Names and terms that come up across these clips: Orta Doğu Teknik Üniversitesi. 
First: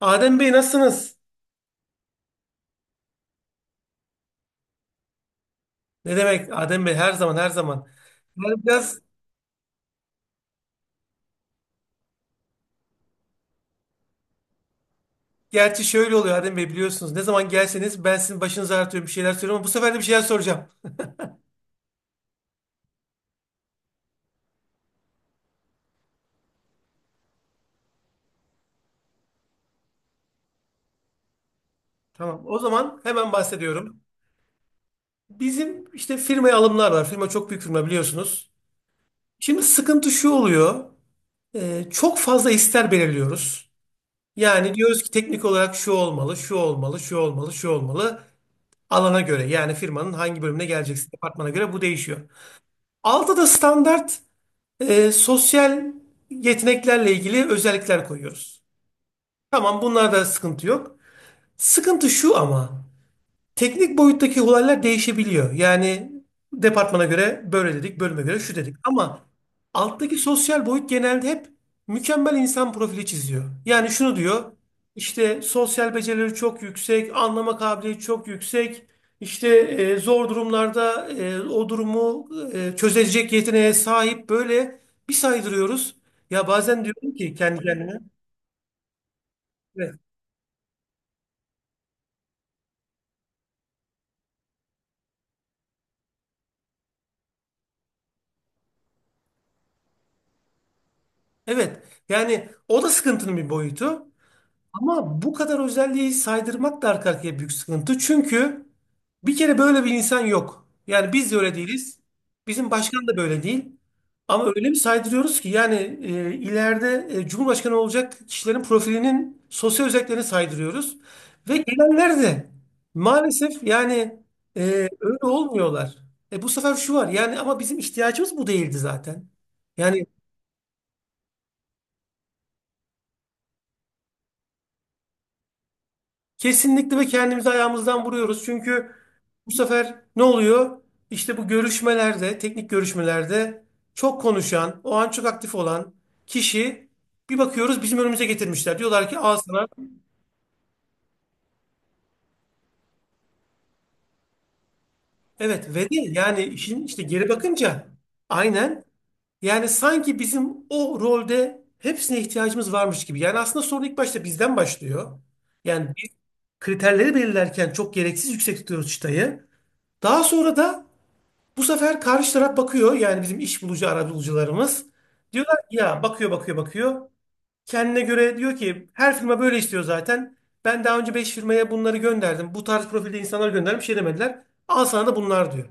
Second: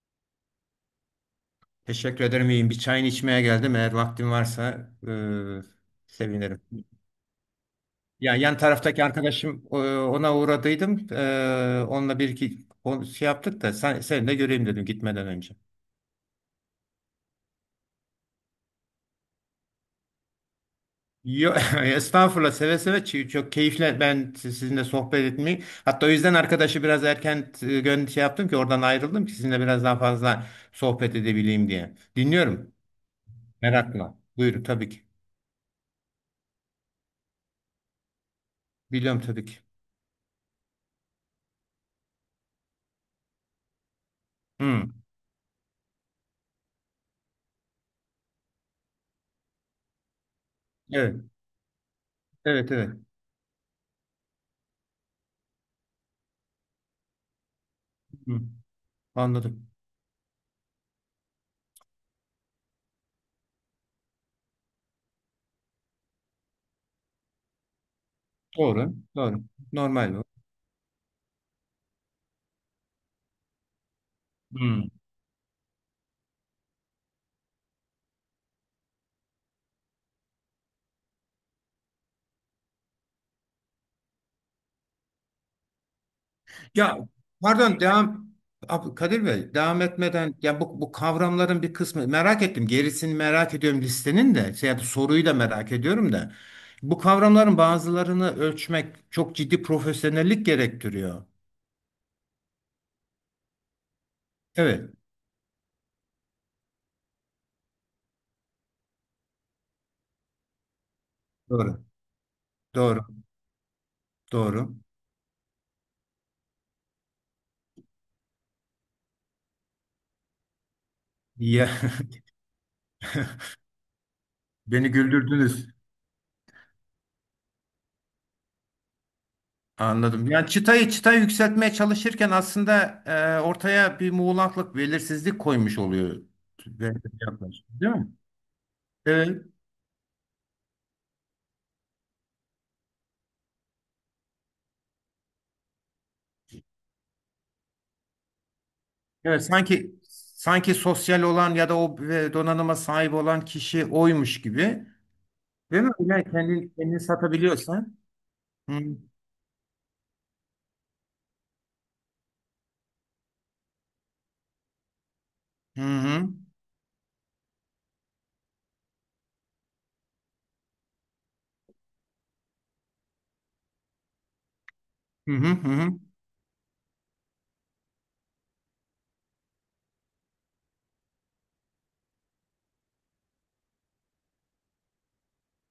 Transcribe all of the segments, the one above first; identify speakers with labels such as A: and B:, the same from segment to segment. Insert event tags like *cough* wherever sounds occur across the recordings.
A: Adem Bey, nasılsınız?
B: Teşekkür ederim, iyiyim. Bir çayını içmeye geldim. Eğer vaktin varsa
A: Ne demek
B: sevinirim.
A: Adem Bey, her zaman, her zaman.
B: Ya,
A: Yani
B: yan
A: biraz,
B: taraftaki arkadaşım ona uğradıydım. Onunla bir iki şey yaptık da seni de göreyim dedim gitmeden önce.
A: gerçi şöyle oluyor Adem Bey, biliyorsunuz. Ne zaman gelseniz ben sizin başınızı ağrıtıyorum, bir şeyler söylüyorum ama bu sefer de bir şeyler soracağım.
B: Yo, *laughs* estağfurullah, seve seve. Çok keyifle ben sizinle sohbet etmeyi, hatta o yüzden arkadaşı biraz erken şey yaptım ki oradan ayrıldım ki sizinle biraz daha fazla sohbet edebileyim diye.
A: Tamam, o
B: Dinliyorum
A: zaman hemen bahsediyorum.
B: merakla. Buyurun tabii ki.
A: Bizim işte firmaya alımlar var. Firma çok büyük firma, biliyorsunuz.
B: Biliyorum tabii ki.
A: Şimdi sıkıntı şu oluyor. Çok fazla ister belirliyoruz. Yani
B: Hı.
A: diyoruz ki teknik olarak şu olmalı, şu olmalı, şu olmalı, şu olmalı. Alana göre, yani firmanın hangi bölümüne geleceksiniz,
B: Evet.
A: departmana göre bu değişiyor.
B: Evet, evet.
A: Altta da standart sosyal yeteneklerle ilgili özellikler
B: Hı.
A: koyuyoruz.
B: Anladım.
A: Tamam, bunlarda sıkıntı yok. Sıkıntı şu ama. Teknik boyuttaki olaylar değişebiliyor. Yani departmana göre böyle dedik, bölüme göre şu dedik.
B: Doğru.
A: Ama
B: Doğru. Normal
A: alttaki
B: bu.
A: sosyal boyut genelde hep mükemmel insan profili çiziyor. Yani şunu diyor,
B: Hmm.
A: işte sosyal becerileri çok yüksek, anlama kabiliyeti çok yüksek, işte zor durumlarda o durumu çözecek yeteneğe sahip, böyle bir saydırıyoruz. Ya bazen
B: Ya,
A: diyorum ki kendi
B: pardon,
A: kendime,
B: devam. Kadir Bey, devam
A: evet,
B: etmeden ya bu kavramların bir kısmı merak ettim. Gerisini merak ediyorum listenin de, şey, soruyu da merak ediyorum da. Bu kavramların bazılarını ölçmek çok ciddi profesyonellik gerektiriyor.
A: evet. Yani o da sıkıntının bir boyutu.
B: Evet,
A: Ama bu kadar özelliği saydırmak da arka arkaya büyük sıkıntı. Çünkü bir kere böyle bir insan yok. Yani biz de öyle
B: doğru.
A: değiliz. Bizim
B: Doğru.
A: başkan da böyle değil. Ama öyle
B: Doğru.
A: bir saydırıyoruz ki yani ileride Cumhurbaşkanı olacak kişilerin profilinin sosyal özelliklerini saydırıyoruz. Ve
B: Ya,
A: gelenler de maalesef yani e,
B: *laughs* beni
A: öyle
B: güldürdünüz.
A: olmuyorlar. Bu sefer şu var, yani ama bizim ihtiyacımız bu değildi zaten. Yani
B: Anladım. Yani çıtayı yükseltmeye çalışırken aslında ortaya bir muğlaklık, belirsizlik koymuş oluyor. Böyle
A: kesinlikle ve
B: bir
A: kendimizi
B: yaklaşım, değil
A: ayağımızdan
B: mi?
A: vuruyoruz. Çünkü
B: Evet.
A: bu sefer ne oluyor? İşte bu görüşmelerde, teknik görüşmelerde çok konuşan, o an çok aktif olan kişi, bir bakıyoruz bizim önümüze getirmişler. Diyorlar ki al
B: Evet,
A: sana.
B: sanki sosyal olan ya da o donanıma sahip olan kişi oymuş gibi.
A: Evet,
B: Değil
A: ve
B: mi?
A: de
B: Yani
A: yani
B: kendini,
A: işin,
B: kendini
A: işte geri bakınca
B: satabiliyorsan. Hı hı.
A: aynen, yani sanki bizim o rolde hepsine ihtiyacımız varmış gibi. Yani aslında sorun ilk başta bizden başlıyor.
B: Hı
A: Yani biz
B: hı
A: kriterleri belirlerken çok gereksiz yüksek tutuyoruz çıtayı. Daha sonra da bu sefer karşı taraf bakıyor, yani bizim iş bulucu arabulucularımız.
B: hı. Hı.
A: Diyorlar
B: Hı
A: ki
B: hı.
A: ya, bakıyor bakıyor bakıyor. Kendine göre diyor ki her firma böyle istiyor zaten. Ben daha önce 5 firmaya bunları gönderdim. Bu tarz profilde insanlar gönderdim, bir şey demediler. Al sana da bunlar diyor.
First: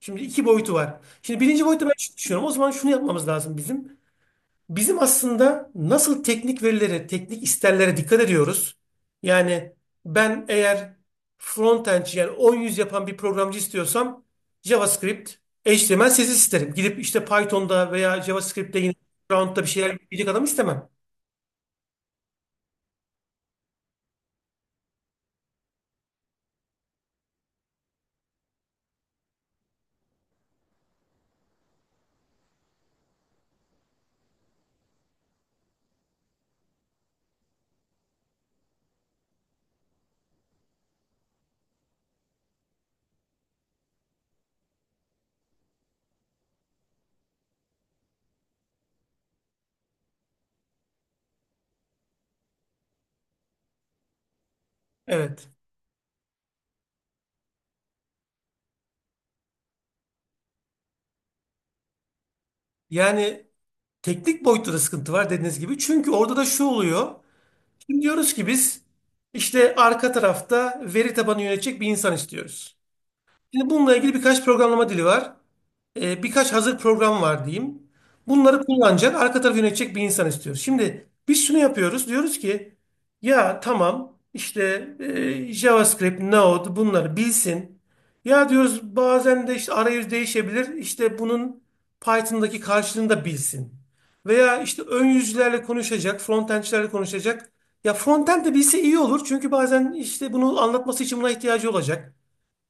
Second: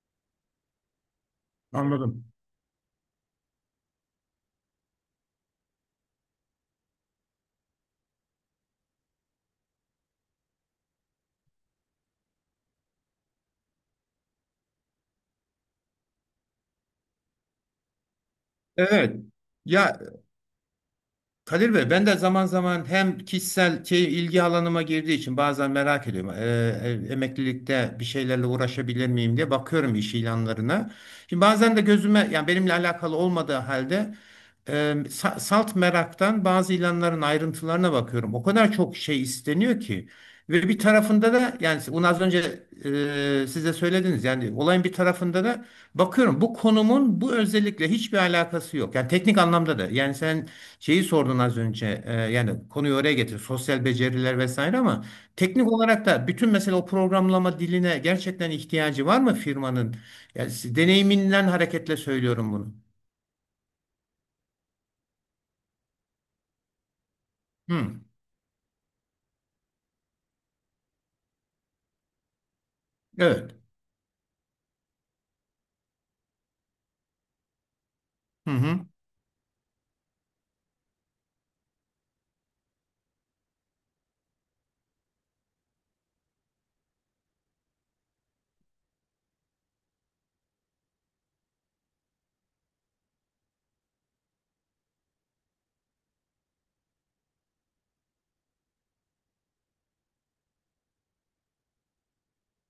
A: Şimdi iki boyutu var. Şimdi birinci boyutta ben şunu
B: Anladım.
A: düşünüyorum. O zaman şunu yapmamız lazım bizim. Bizim aslında nasıl teknik verilere, teknik isterlere dikkat ediyoruz. Yani ben eğer frontend, yani 10 yüz yapan bir programcı istiyorsam JavaScript, HTML, CSS isterim. Gidip işte Python'da veya JavaScript'te yine
B: Evet.
A: background'da bir şeyler
B: Ya
A: yapacak adam istemem.
B: Kadir Bey, ben de zaman zaman hem kişisel şey, ilgi alanıma girdiği için bazen merak ediyorum. Emeklilikte bir şeylerle uğraşabilir miyim diye bakıyorum iş ilanlarına. Şimdi bazen de gözüme, yani benimle alakalı olmadığı halde, e, salt meraktan bazı ilanların ayrıntılarına bakıyorum. O kadar çok şey isteniyor ki ve bir tarafında da, yani bunu az önce size söylediniz. Yani olayın bir tarafında da bakıyorum, bu konumun bu özellikle hiçbir alakası yok. Yani teknik anlamda da. Yani sen şeyi sordun az önce. Yani konuyu oraya getir. Sosyal beceriler vesaire, ama
A: Evet.
B: teknik olarak da bütün, mesela o programlama diline gerçekten ihtiyacı var mı firmanın? Yani deneyiminden hareketle söylüyorum bunu.
A: Yani teknik boyutta da sıkıntı var, dediğiniz gibi. Çünkü orada da şu oluyor.
B: Hı,
A: Şimdi diyoruz ki biz işte arka tarafta veri tabanı yönetecek bir insan istiyoruz.
B: evet.
A: Şimdi bununla ilgili birkaç programlama dili var. Birkaç hazır program var diyeyim.
B: Hı
A: Bunları
B: hı.
A: kullanacak, arka tarafı yönetecek bir insan istiyoruz. Şimdi biz şunu yapıyoruz. Diyoruz ki ya tamam, işte JavaScript, Node, bunları bilsin. Ya diyoruz bazen de işte arayüz değişebilir. İşte bunun Python'daki karşılığını da bilsin. Veya işte ön yüzlerle konuşacak, frontendçilerle konuşacak. Ya frontend de bilse iyi olur. Çünkü bazen işte bunu anlatması için buna ihtiyacı olacak.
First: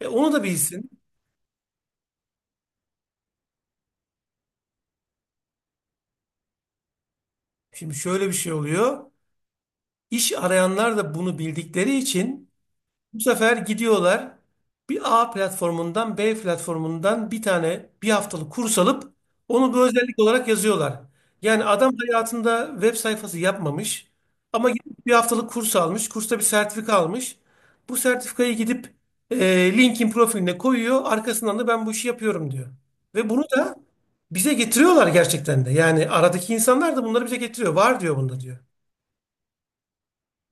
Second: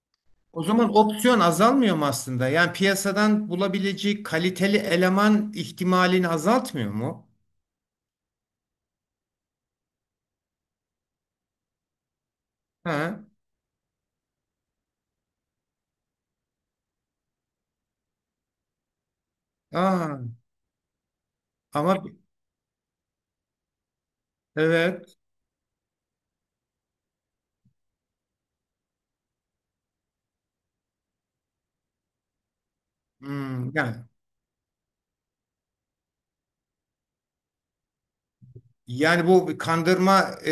A: Onu da
B: O
A: bilsin.
B: zaman opsiyon azalmıyor mu aslında? Yani piyasadan bulabileceği kaliteli eleman ihtimalini azaltmıyor mu?
A: Şimdi şöyle bir şey oluyor. İş arayanlar da bunu bildikleri için bu
B: Ha.
A: sefer gidiyorlar, bir A platformundan, B platformundan bir tane bir haftalık kurs alıp onu bir özellik
B: Aa,
A: olarak yazıyorlar. Yani adam
B: ama
A: hayatında web sayfası yapmamış ama gidip bir
B: evet.
A: haftalık kurs almış. Kursta bir sertifika almış. Bu sertifikayı gidip LinkedIn profiline koyuyor. Arkasından da ben bu işi yapıyorum diyor. Ve bunu
B: Hmm,
A: da
B: yani
A: bize getiriyorlar gerçekten de. Yani aradaki insanlar da bunları bize getiriyor. Var diyor, bunda diyor.
B: yani bu bir kandırma,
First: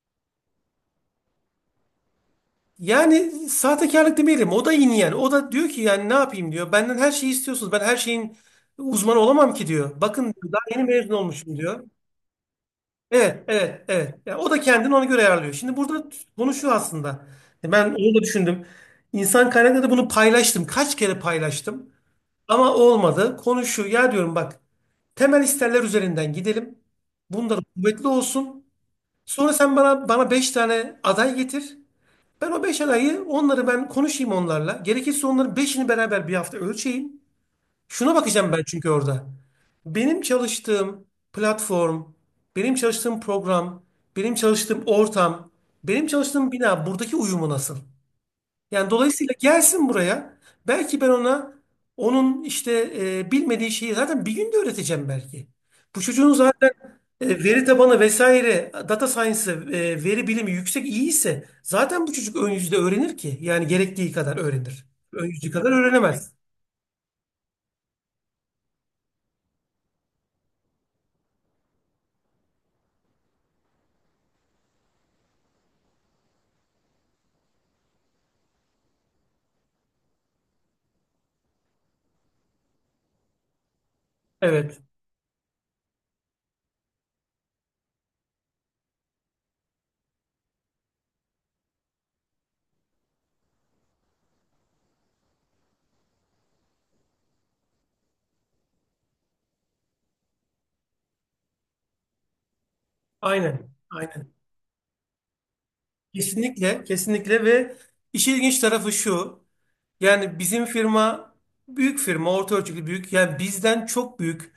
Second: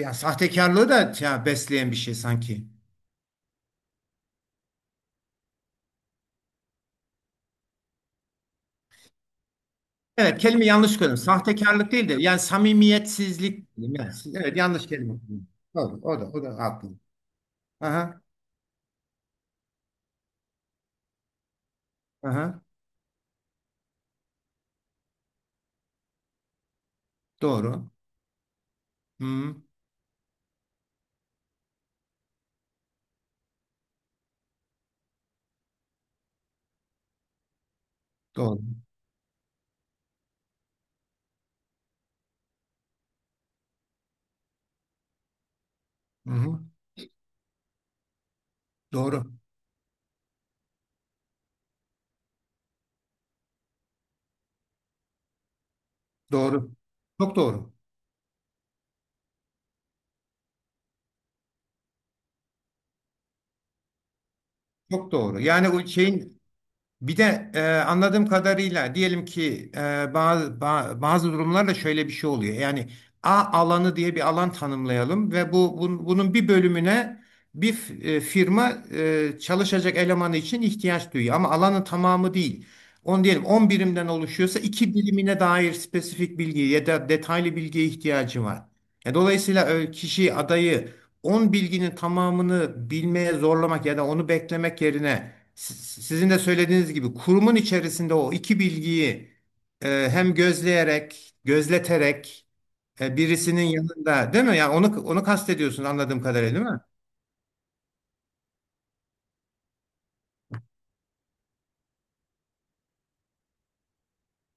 B: ya sahtekarlığı da ya, besleyen bir şey sanki.
A: Yani sahtekarlık demeyelim. O da yine yani. O da diyor ki, yani ne yapayım diyor. Benden her şeyi istiyorsunuz. Ben her şeyin uzmanı olamam ki diyor. Bakın
B: Evet,
A: diyor, daha
B: kelime
A: yeni
B: yanlış
A: mezun
B: kullandım.
A: olmuşum diyor.
B: Sahtekarlık değil de yani
A: Evet,
B: samimiyetsizlik,
A: evet,
B: diyeyim. Yani,
A: evet. Yani o
B: evet,
A: da
B: yanlış
A: kendini ona
B: kelime
A: göre
B: kullandım.
A: ayarlıyor. Şimdi
B: Doğru,
A: burada
B: o da o
A: konu
B: da
A: şu
B: haklı.
A: aslında. Ben onu da
B: Aha,
A: düşündüm. İnsan kaynakları da bunu paylaştım. Kaç kere paylaştım.
B: aha,
A: Ama olmadı. Konu şu. Ya diyorum, bak. Temel isterler üzerinden gidelim. Bunlar
B: doğru.
A: kuvvetli olsun. Sonra
B: Hmm,
A: sen bana 5 tane aday getir. Ben o 5 adayı, onları ben konuşayım onlarla. Gerekirse onların beşini beraber bir hafta ölçeyim. Şuna bakacağım
B: doğru.
A: ben, çünkü orada. Benim çalıştığım platform, benim çalıştığım program, benim çalıştığım ortam, benim
B: Hı
A: çalıştığım
B: hı,
A: bina, buradaki uyumu nasıl? Yani
B: doğru.
A: dolayısıyla gelsin buraya. Belki ben ona, onun işte bilmediği şeyi zaten bir günde öğreteceğim belki. Bu çocuğun zaten
B: Doğru. Çok
A: veri
B: doğru.
A: tabanı vesaire, data science, veri bilimi yüksek iyi ise, zaten bu çocuk ön yüzde öğrenir ki. Yani gerektiği kadar öğrenir.
B: Çok
A: Ön
B: doğru.
A: yüzde
B: Yani
A: kadar
B: o
A: öğrenemez.
B: şeyin bir de, anladığım kadarıyla, diyelim ki bazı bazı durumlarda şöyle bir şey oluyor. Yani A alanı diye bir alan tanımlayalım ve bunun bir bölümüne bir firma, çalışacak elemanı için ihtiyaç duyuyor ama alanın tamamı değil. On diyelim, 10 birimden oluşuyorsa
A: Evet.
B: iki birimine dair spesifik bilgi ya da detaylı bilgiye ihtiyacı var. Dolayısıyla kişi adayı 10 bilginin tamamını bilmeye zorlamak ya da onu beklemek yerine, sizin de söylediğiniz gibi kurumun içerisinde o iki bilgiyi hem gözleyerek, gözleterek, birisinin
A: Aynen, aynen.
B: yanında, değil mi? Yani onu kastediyorsun anladığım kadarıyla, değil mi?
A: Kesinlikle. Kesinlikle. Ve işin ilginç tarafı şu. Yani bizim firma büyük firma, orta ölçekli büyük. Yani bizden çok büyük.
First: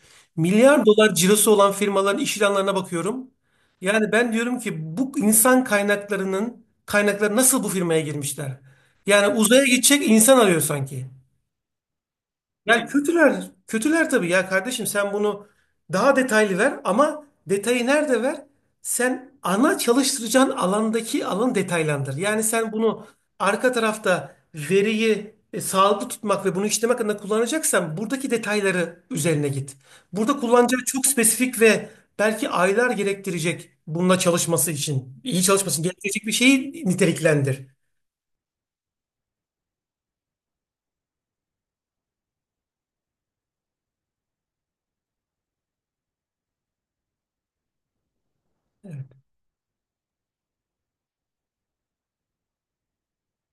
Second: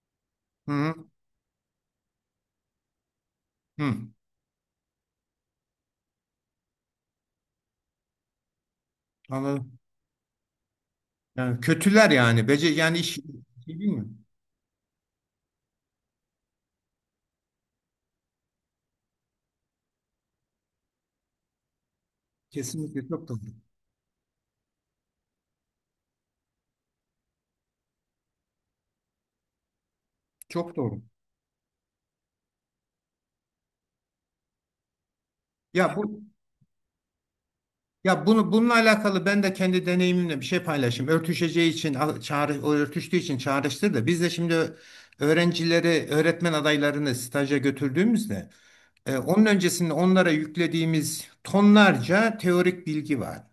B: Hı
A: Milyar
B: hı.
A: dolar cirosu olan firmaların iş ilanlarına bakıyorum.
B: Hı.
A: Yani ben diyorum ki bu insan kaynaklarının kaynakları nasıl bu firmaya girmişler? Yani uzaya
B: Anladım.
A: gidecek insan arıyor sanki.
B: Yani kötüler yani. Bece
A: Yani
B: yani iş,
A: kötüler,
B: şey, değil mi?
A: kötüler tabii ya kardeşim, sen bunu daha detaylı ver ama detayı nerede ver? Sen ana çalıştıracağın alandaki alanı detaylandır. Yani sen bunu
B: Kesinlikle çok doğru.
A: arka tarafta veriyi sağlıklı tutmak ve bunu işlemek adına kullanacaksan, buradaki detayları üzerine git. Burada
B: Çok
A: kullanacağı
B: doğru.
A: çok spesifik ve belki aylar gerektirecek, bununla çalışması için, iyi çalışması için
B: Ya bu
A: gerektirecek bir şeyi niteliklendir.
B: ya bunu bununla alakalı ben de kendi deneyimimle bir şey paylaşayım. Örtüşeceği için al- çağrı o örtüştüğü için çağrıştır da, biz de şimdi öğrencileri, öğretmen adaylarını staja götürdüğümüzde, onun öncesinde onlara yüklediğimiz tonlarca teorik bilgi var.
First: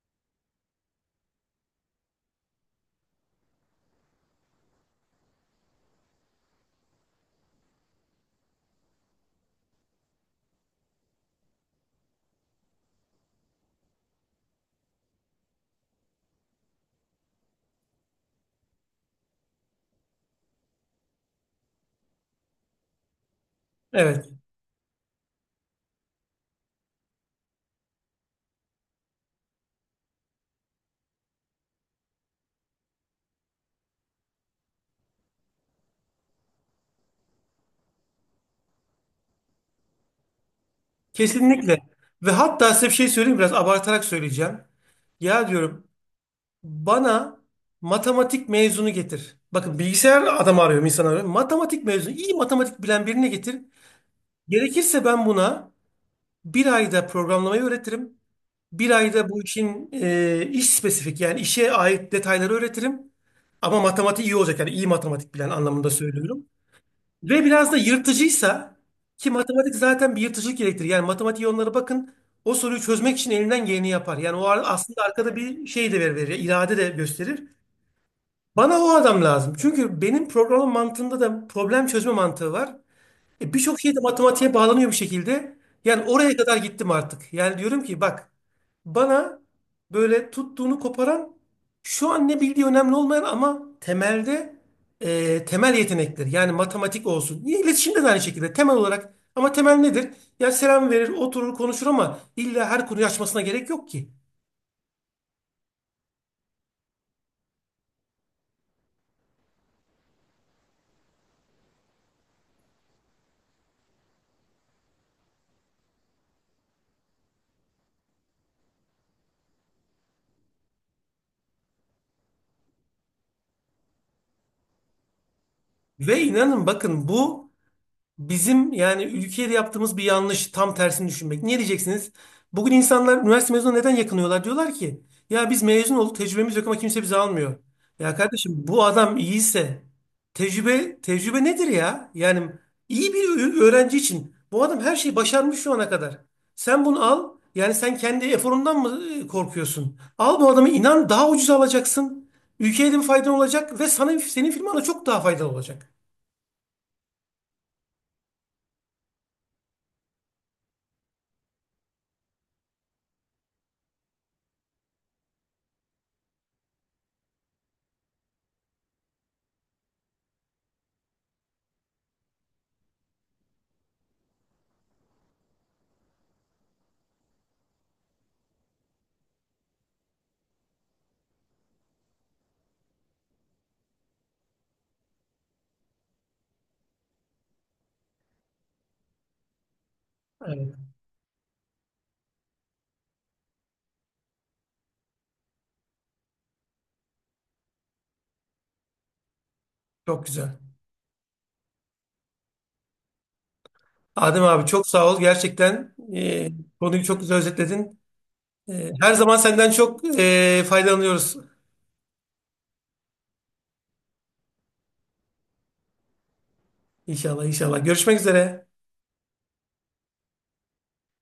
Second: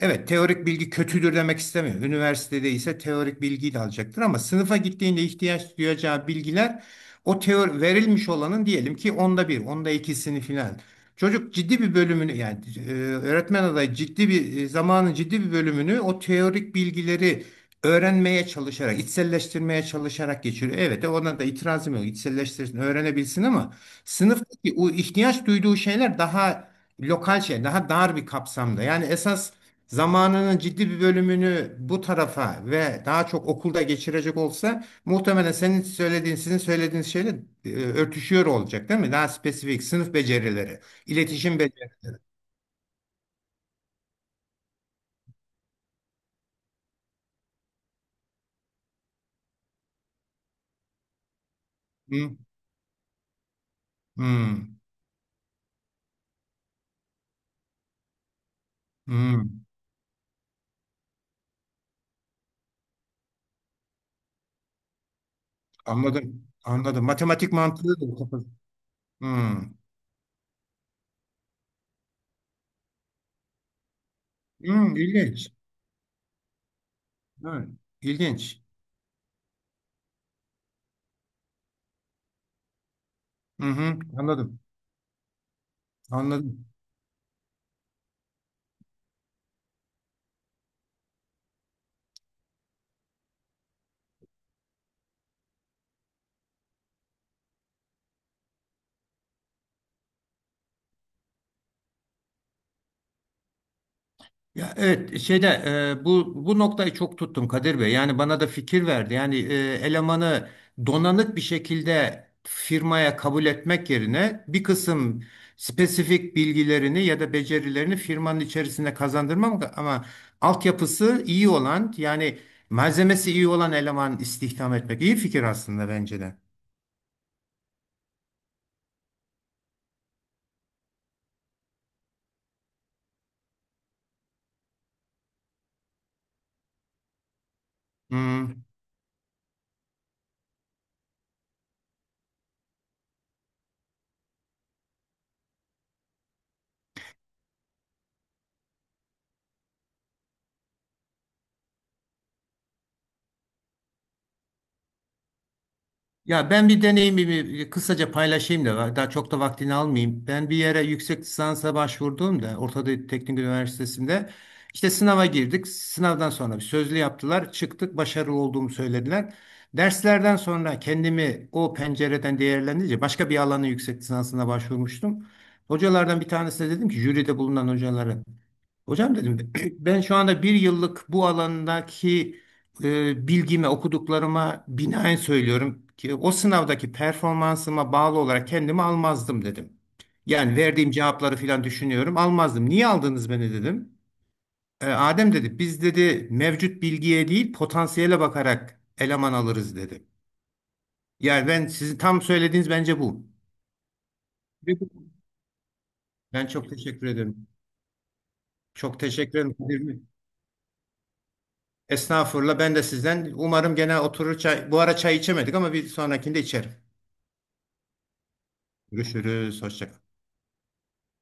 B: Evet, teorik bilgi kötüdür demek istemiyorum. Üniversitede ise teorik bilgiyi de alacaktır ama sınıfa gittiğinde ihtiyaç duyacağı bilgiler, o teori verilmiş olanın diyelim ki onda bir, onda ikisini filan. Çocuk ciddi bir bölümünü, yani öğretmen adayı ciddi bir, zamanın ciddi bir bölümünü o teorik bilgileri öğrenmeye çalışarak, içselleştirmeye çalışarak geçiriyor. Evet, ona da itirazım yok. İçselleştirsin, öğrenebilsin ama
A: Evet.
B: sınıftaki o ihtiyaç duyduğu şeyler daha lokal, şey, daha dar bir kapsamda. Yani esas zamanının ciddi bir bölümünü bu tarafa ve daha çok okulda geçirecek olsa muhtemelen senin söylediğin, sizin söylediğiniz şeyle örtüşüyor olacak, değil mi? Daha spesifik sınıf becerileri, iletişim
A: Kesinlikle.
B: becerileri.
A: Ve hatta size bir şey söyleyeyim, biraz abartarak söyleyeceğim. Ya diyorum, bana matematik mezunu getir. Bakın, bilgisayar adamı arıyorum, insan arıyorum. Matematik mezunu, iyi
B: Hmm,
A: matematik bilen birini getir.
B: hmm,
A: Gerekirse ben buna bir ayda programlamayı öğretirim. Bir ayda bu
B: hmm.
A: işin iş spesifik, yani işe ait detayları öğretirim. Ama matematiği iyi olacak, yani iyi matematik bilen anlamında söylüyorum.
B: Anladım, anladım.
A: Ve
B: Matematik
A: biraz da
B: mantığı da kapalı.
A: yırtıcıysa, ki
B: Hmm,
A: matematik zaten bir yırtıcılık gerektirir. Yani matematiğe, onlara bakın, o soruyu çözmek için elinden geleni yapar. Yani o
B: hmm,
A: aslında arkada
B: ilginç.
A: bir şey de verir, irade de gösterir.
B: Evet, ilginç.
A: Bana o adam lazım. Çünkü benim programın mantığında da problem çözme mantığı var.
B: Hı
A: Birçok şey
B: hı,
A: de matematiğe
B: anladım,
A: bağlanıyor bir şekilde. Yani oraya kadar
B: anladım.
A: gittim artık. Yani diyorum ki bak, bana böyle tuttuğunu koparan, şu an ne bildiği önemli olmayan ama temelde temel yetenekler. Yani matematik olsun. Yine İletişimde de aynı şekilde temel olarak. Ama temel nedir? Ya selam verir, oturur, konuşur ama illa her konuyu açmasına gerek yok ki.
B: Ya evet, şeyde, bu noktayı çok tuttum Kadir Bey. Yani bana da fikir verdi. Yani, elemanı donanık bir şekilde firmaya kabul etmek yerine bir kısım spesifik bilgilerini ya da becerilerini firmanın içerisinde kazandırmak ama altyapısı iyi olan, yani malzemesi iyi olan eleman istihdam etmek iyi fikir aslında,
A: Ve
B: bence de.
A: inanın, bakın, bu bizim yani ülkede yaptığımız bir yanlış, tam tersini düşünmek. Niye diyeceksiniz? Bugün insanlar üniversite mezunu neden yakınıyorlar? Diyorlar ki ya biz mezun olduk, tecrübemiz yok ama kimse bizi almıyor. Ya kardeşim,
B: Hmm.
A: bu adam iyiyse tecrübe, tecrübe nedir ya? Yani iyi bir öğrenci için bu adam her şeyi başarmış şu ana kadar. Sen bunu al, yani sen kendi eforundan mı korkuyorsun? Al bu adamı, inan daha ucuz alacaksın. Ülkeye de bir faydan olacak ve sana, senin firmana çok daha faydalı olacak.
B: Ya ben bir deneyimimi kısaca paylaşayım da daha çok da vaktini almayayım. Ben bir yere yüksek lisansa başvurduğumda Orta Doğu Teknik Üniversitesi'nde işte sınava girdik. Sınavdan sonra bir sözlü yaptılar. Çıktık, başarılı olduğumu söylediler. Derslerden sonra kendimi o pencereden değerlendirince, başka bir alanın yüksek lisansına başvurmuştum. Hocalardan bir tanesine dedim ki, jüride bulunan hocalara. Hocam dedim, *clears throat* ben şu anda bir yıllık bu alandaki bilgime, okuduklarıma binaen söylüyorum ki o sınavdaki performansıma bağlı olarak kendimi almazdım dedim. Yani
A: Evet.
B: verdiğim cevapları falan düşünüyorum, almazdım. Niye aldınız beni dedim. Adem dedi, biz dedi mevcut bilgiye değil potansiyele bakarak eleman alırız dedi.
A: Çok güzel.
B: Yani ben sizin tam söylediğiniz bence bu.
A: Adem abi çok sağ ol. Gerçekten,
B: Ben çok
A: konuyu
B: teşekkür
A: çok güzel
B: ederim.
A: özetledin.
B: Çok
A: Her zaman
B: teşekkür
A: senden
B: ederim.
A: çok faydalanıyoruz.
B: Estağfurullah. Ben de sizden. Umarım gene oturur çay. Bu ara çay içemedik ama bir sonrakinde içerim.
A: İnşallah, inşallah. Görüşmek üzere.
B: Görüşürüz. Hoşça kalın.